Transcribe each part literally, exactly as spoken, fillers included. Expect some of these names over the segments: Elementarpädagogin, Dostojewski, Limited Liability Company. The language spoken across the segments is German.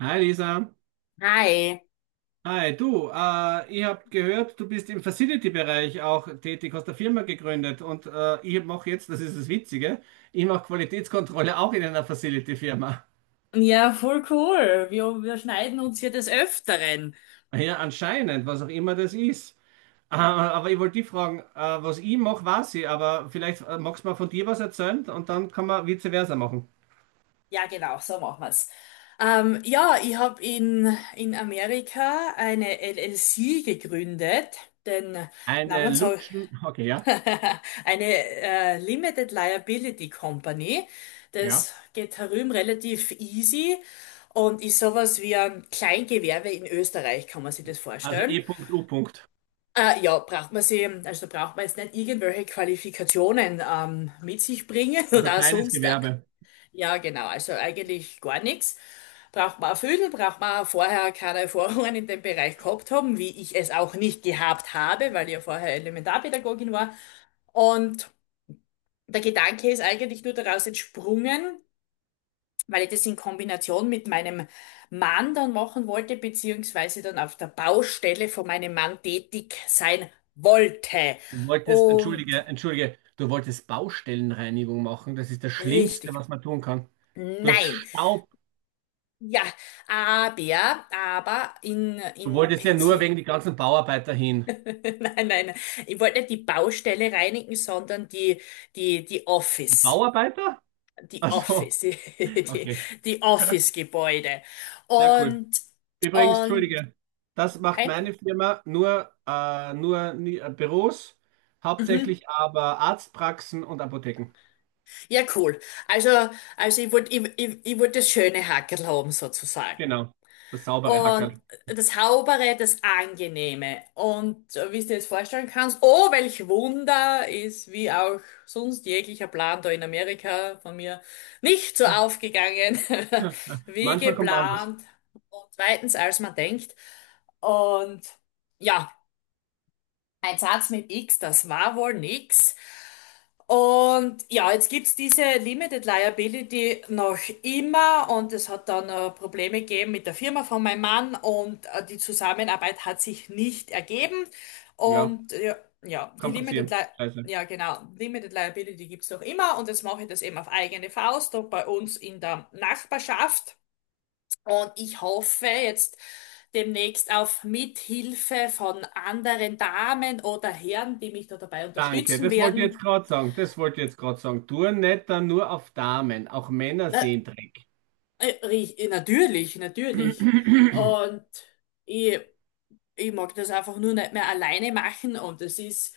Hi Lisa. Hi. Hi, du, äh, ich habe gehört, du bist im Facility-Bereich auch tätig, hast eine Firma gegründet und äh, ich mache jetzt, das ist das Witzige, ich mache Qualitätskontrolle auch in einer Facility-Firma. Ja, voll cool. Wir, wir schneiden uns hier des Öfteren. Ja, anscheinend, was auch immer das ist. Äh, aber ich wollte dich fragen, äh, was ich mache, weiß ich, aber vielleicht äh, magst du mal von dir was erzählen und dann kann man vice versa machen. Ja, genau, so machen wir's. Ähm, ja, ich habe in, in Amerika eine L L C gegründet, den Eine Namen so Lutschen, okay, ja, eine äh, Limited Liability Company. ja. Das geht herum relativ easy und ist sowas wie ein Kleingewerbe in Österreich, kann man sich das Also vorstellen. E U. Äh, ja, braucht man sie, also braucht man jetzt nicht irgendwelche Qualifikationen ähm, mit sich bringen Also oder kleines sonst. äh, Gewerbe. Ja, genau, also eigentlich gar nichts. Braucht man erfüllen, braucht man vorher keine Erfahrungen in dem Bereich gehabt haben, wie ich es auch nicht gehabt habe, weil ich ja vorher Elementarpädagogin war. Und der Gedanke ist eigentlich nur daraus entsprungen, weil ich das in Kombination mit meinem Mann dann machen wollte, beziehungsweise dann auf der Baustelle von meinem Mann tätig sein wollte. Du wolltest, Und entschuldige, entschuldige, du wolltest Baustellenreinigung machen. Das ist das Schlimmste, richtig. was man tun kann. Du hast Nein. Staub. Ja, aber, aber in, Du in wolltest ja nur Pensil. wegen die ganzen Bauarbeiter hin. Nein, nein. Ich wollte nicht die Baustelle reinigen, sondern die, die, die Die Office. Bauarbeiter? Die Also, Office, die, die okay, die Office-Gebäude. sehr cool. Und, Übrigens, und, entschuldige, das macht okay. meine Firma nur, äh, nur nie- äh, Büros, Mhm. hauptsächlich aber Arztpraxen und Apotheken. Ja, cool. Also, also ich wollte ich, ich, ich wollt das schöne Hackerl haben, sozusagen. Genau, das saubere Und Hackerl. das Saubere, das Angenehme. Und äh, wie du dir das vorstellen kannst, oh, welch Wunder ist, wie auch sonst jeglicher Plan da in Amerika von mir nicht so aufgegangen, wie Manchmal kommt anders. geplant. Und zweitens, als man denkt. Und ja, ein Satz mit X, das war wohl nix. Und ja, jetzt gibt's diese Limited Liability noch immer, und es hat dann äh, Probleme gegeben mit der Firma von meinem Mann, und äh, die Zusammenarbeit hat sich nicht ergeben. Ja, Und ja, ja, die kann Limited passieren. Li Scheiße. ja, genau, Limited Liability gibt's noch immer, und jetzt mache ich das eben auf eigene Faust und bei uns in der Nachbarschaft. Und ich hoffe jetzt demnächst auf Mithilfe von anderen Damen oder Herren, die mich da dabei Danke, unterstützen das wollte ich jetzt werden. gerade sagen. Das wollte ich jetzt gerade sagen. Touren nicht dann nur auf Damen, auch Männer Ne. sehen Dreck. Äh, ri- äh, Natürlich, natürlich. Und ich, ich mag das einfach nur nicht mehr alleine machen, und das ist,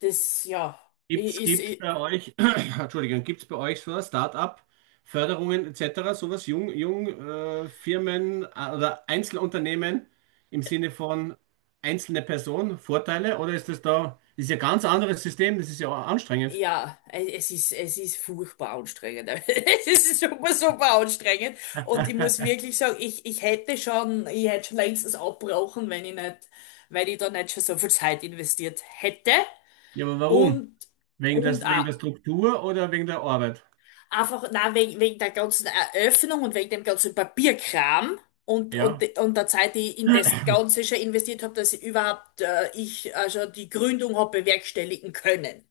das, ja, ich, Gibt's, ist, gibt's ich, bei euch, Entschuldigung, gibt's bei euch so ein Start-up, Förderungen et cetera, sowas, Jung, Jung, äh, Firmen äh, oder Einzelunternehmen im Sinne von einzelne Person, Vorteile? Oder ist das da, das ist ja ein ganz anderes System, das ist ja auch anstrengend. ja, äh, es ist, es ist furchtbar anstrengend. Es ist super, super anstrengend. Und ich muss wirklich sagen, ich, ich hätte schon, ich hätte schon längstens abgebrochen, wenn ich nicht, wenn ich da nicht schon so viel Zeit investiert hätte Ja, aber warum? und, Wegen der, und wegen auch. der Struktur oder wegen der Arbeit? Einfach, na, wegen, wegen der ganzen Eröffnung und wegen dem ganzen Papierkram und, und, Ja. und der Zeit, die ich in das Ganze schon investiert habe, dass ich überhaupt äh, ich also die Gründung habe bewerkstelligen können,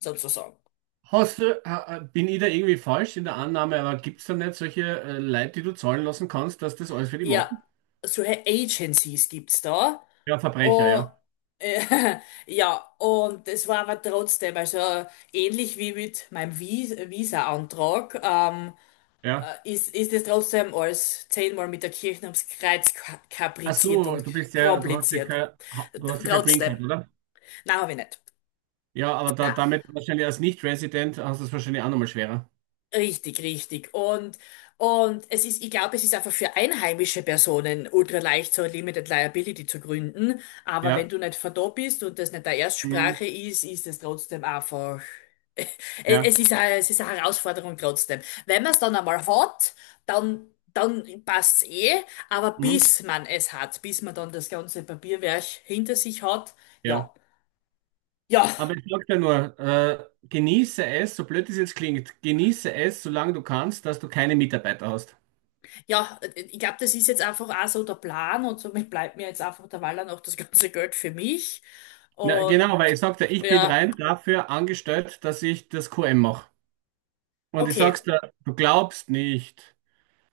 sozusagen. Hast du, ha- bin ich da irgendwie falsch in der Annahme, aber gibt es da nicht solche äh, Leute, die du zahlen lassen kannst, dass das alles für die Ja, machen? solche Agencies gibt's da. Ja, Verbrecher, Und, ja. äh, ja, und es war aber trotzdem, also ähnlich wie mit meinem Vis- Visa-Antrag. Ähm, Ja. ist, ist es trotzdem alles zehnmal mit der Kirche ums Kreuz ka- Ach kapriziert so, und du bist ja, du hast ja kompliziert. kein, ha- T- du hast ja kein Green Trotzdem. Card, oder? Nein, habe ich nicht. Ja, aber da, Nein. damit wahrscheinlich als Nicht-Resident hast du es wahrscheinlich auch nochmal schwerer. Richtig, richtig. Und, und es ist, ich glaube, es ist einfach für einheimische Personen ultra leicht, so eine Limited Liability zu gründen. Aber wenn Ja. du nicht verdorben bist und das nicht deine Mhm. Erstsprache ist, ist es trotzdem einfach. Ja. Es ist eine, es ist eine Herausforderung trotzdem. Wenn man es dann einmal hat, dann, dann passt's eh. Aber Mhm. bis man es hat, bis man dann das ganze Papierwerk hinter sich hat, ja. Ja. Ja. Aber ich sag dir nur, äh, genieße es, so blöd es jetzt klingt, genieße es, solange du kannst, dass du keine Mitarbeiter hast. Ja, äh, ich glaube, das ist jetzt einfach auch so der Plan, und somit bleibt mir jetzt einfach der Waller noch das ganze Geld für mich. Na, Und genau, weil ich sagte, ich bin ja, rein dafür angestellt, dass ich das Q M mache. Und ich okay. sag's dir, du glaubst nicht.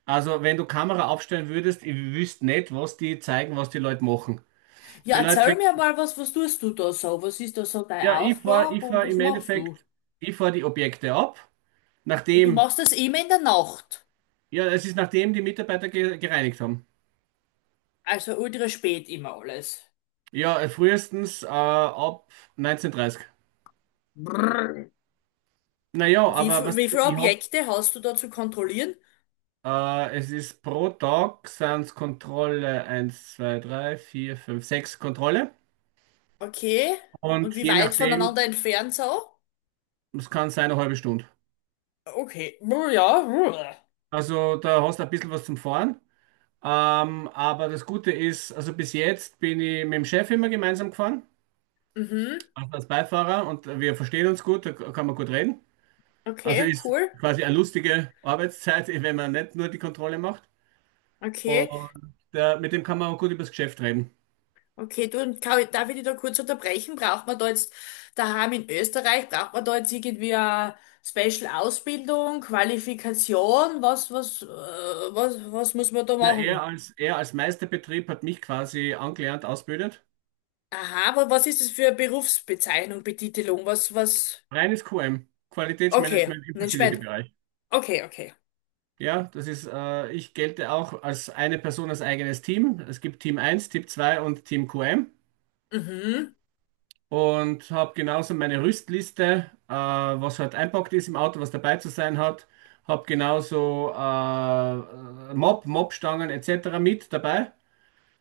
Also, wenn du Kamera aufstellen würdest, ich wüsste nicht, was die zeigen, was die Leute machen. Ja, Die Leute erzähl kriegen, mir mal was. Was tust du da so? Was ist da so ja, deine ich fahr, Aufgabe, ich und fahr was im machst du? Endeffekt, ich fahr die Objekte ab, Du nachdem, machst das immer in der Nacht. ja, es ist nachdem die Mitarbeiter ge gereinigt haben. Also ultra spät immer alles. Ja, äh, frühestens äh, ab neunzehn Uhr dreißig. Brrr. Naja, Wie, aber viel- was wie viele ich hab, Objekte hast du da zu kontrollieren? äh, es ist pro Tag sind's Kontrolle eins, zwei, drei, vier, fünf, sechs Kontrolle. Okay. Und Und wie je weit nachdem, voneinander entfernt so? es kann sein eine halbe Stunde. Okay. Brr. Ja. Brr. Also da hast du ein bisschen was zum Fahren. Ähm, aber das Gute ist, also bis jetzt bin ich mit dem Chef immer gemeinsam gefahren, Mhm. also als Beifahrer und wir verstehen uns gut, da kann man gut reden. Also Okay, ist cool. quasi eine lustige Arbeitszeit, wenn man nicht nur die Kontrolle macht. Okay. Und äh, mit dem kann man auch gut über das Geschäft reden. Okay, du, und kann darf ich dich da kurz unterbrechen? Braucht man da jetzt daheim in Österreich, braucht man da jetzt irgendwie eine Special-Ausbildung, Qualifikation? Was, was, äh, was, was muss man da Na, er machen? als, er als Meisterbetrieb hat mich quasi angelernt, ausgebildet. Aha, aber was ist das für eine Berufsbezeichnung, Betitelung? Was, was? Reines Q M, Okay, Qualitätsmanagement im nein, spät. Facility-Bereich. Okay, okay. Ja, das ist, äh, ich gelte auch als eine Person als eigenes Team. Es gibt Team eins, Team zwei und Team Q M Mhm. und habe genauso meine Rüstliste, äh, was halt einpackt ist im Auto, was dabei zu sein hat. Habe genauso äh, Mob, Mobstangen et cetera mit dabei,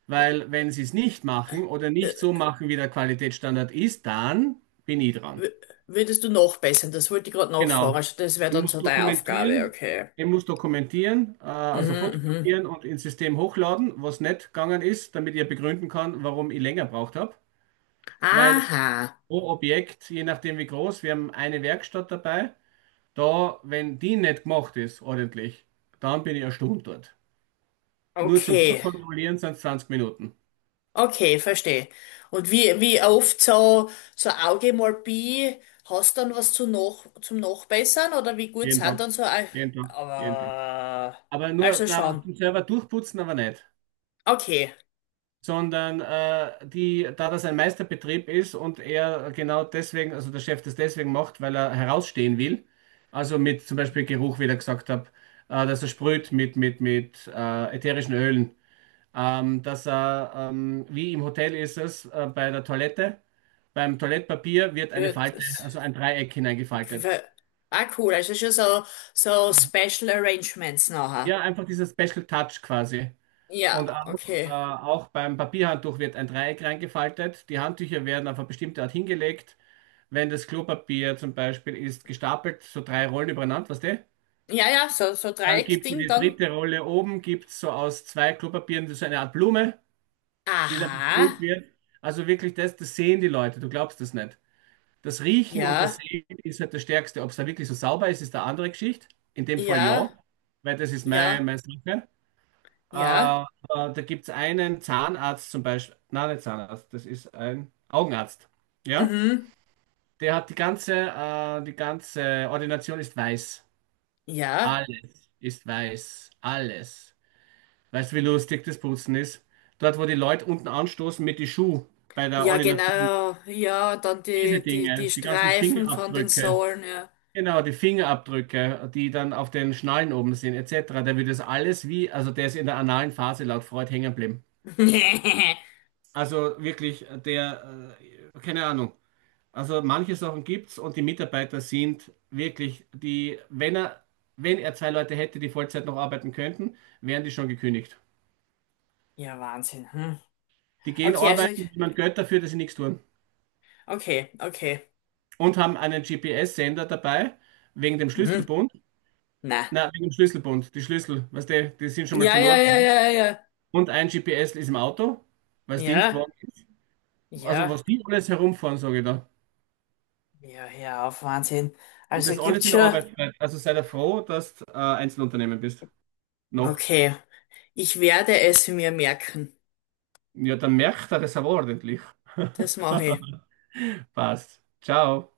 weil wenn sie es nicht machen oder nicht so Äh, machen, wie der Qualitätsstandard ist, dann bin ich dran. w- Würdest du nachbessern? Das wollte ich gerade nachfragen. Genau. Also das wäre Er dann muss so deine Aufgabe, dokumentieren, okay. er muss dokumentieren, äh, also Mhm, mhm. fotografieren und ins System hochladen, was nicht gegangen ist, damit ich ja begründen kann, warum ich länger braucht habe. Weil Aha, pro Objekt, je nachdem wie groß, wir haben eine Werkstatt dabei, da, wenn die nicht gemacht ist, ordentlich, dann bin ich eine Stunde dort. Nur zum okay. Durchkontrollieren sind es zwanzig Minuten. Okay, verstehe. Und wie, wie oft so, so, Augemalpie, hast dann was zu noch, zum Nachbessern, oder wie gut Jeden sind Tag, dann so, Au- jeden Tag, jeden Tag. aber, Aber nur, also na, aber schon. zum selber durchputzen aber nicht. Okay, Sondern äh, die, da das ein Meisterbetrieb ist und er genau deswegen, also der Chef das deswegen macht, weil er herausstehen will, also mit zum Beispiel Geruch, wie ich da gesagt habe, äh, dass er sprüht mit, mit, mit äh, ätherischen Ölen, ähm, dass er, ähm, wie im Hotel ist es, äh, bei der Toilette, beim Toilettpapier wird eine Äh, Falte, das, also ein Dreieck hineingefaltet. ah, cool, also schon so, so Special Arrangements nachher. Ja, einfach dieser Special Touch quasi. Und Ja, auch, äh, okay. auch beim Papierhandtuch wird ein Dreieck reingefaltet. Die Handtücher werden auf eine bestimmte Art hingelegt. Wenn das Klopapier zum Beispiel ist gestapelt, so drei Rollen übereinander, weißt du? Ja, ja, so, so Dann gibt es Dreieckding die dann. dritte Rolle oben, gibt es so aus zwei Klopapieren so eine Art Blume, die dann Aha, besprüht wird. Also wirklich das, das sehen die Leute, du glaubst das nicht. Das Riechen und das ja, Sehen ist halt das Stärkste. Ob es da wirklich so sauber ist, ist eine andere Geschichte. In dem Fall ja, ja, weil das ist ja, meine, meine Sache. Äh, ja, äh, Da gibt es einen Zahnarzt zum Beispiel, nein, nicht Zahnarzt, das ist ein Augenarzt. Ja? mhm, Der hat die ganze, äh, die ganze Ordination ist weiß. ja. Alles ist weiß. Alles. Weißt du, wie lustig das Putzen ist? Dort, wo die Leute unten anstoßen mit die Schuh bei der Ja, Ordination. genau. Ja, und dann Diese die, die, Dinge, die die ganzen Streifen von den Fingerabdrücke. Sohlen, ja. Genau, die Fingerabdrücke, die dann auf den Schnallen oben sind, et cetera. Der wird das alles wie, also der ist in der analen Phase laut Freud hängen geblieben. Also wirklich, äh, der, äh, keine Ahnung. Also manche Sachen gibt's und die Mitarbeiter sind wirklich die, wenn er, wenn er zwei Leute hätte, die Vollzeit noch arbeiten könnten, wären die schon gekündigt. Ja, Wahnsinn. Hm. Die gehen Okay, also, ich- arbeiten, wie man Geld dafür, dass sie nichts tun. okay, okay. Und haben einen G P S-Sender dabei, wegen dem Hm, Schlüsselbund. na. Na, wegen dem Schlüsselbund, die Schlüssel, weißt du, die sind schon mal Ja, ja, verloren. ja, ja, ja. Und ein G P S ist im Auto, weil es Ja, Dienstwagen ist. Also ja. was die alles herumfahren, sage ich da. Ja, hör auf, Wahnsinn. Und Also das alles gibt's in der schon. Arbeitszeit. Also sei da froh, dass du äh, Einzelunternehmen bist. Noch. Okay, ich werde es mir merken. Ja, dann merkt er das aber ordentlich. Das mache ich. Passt. Ciao.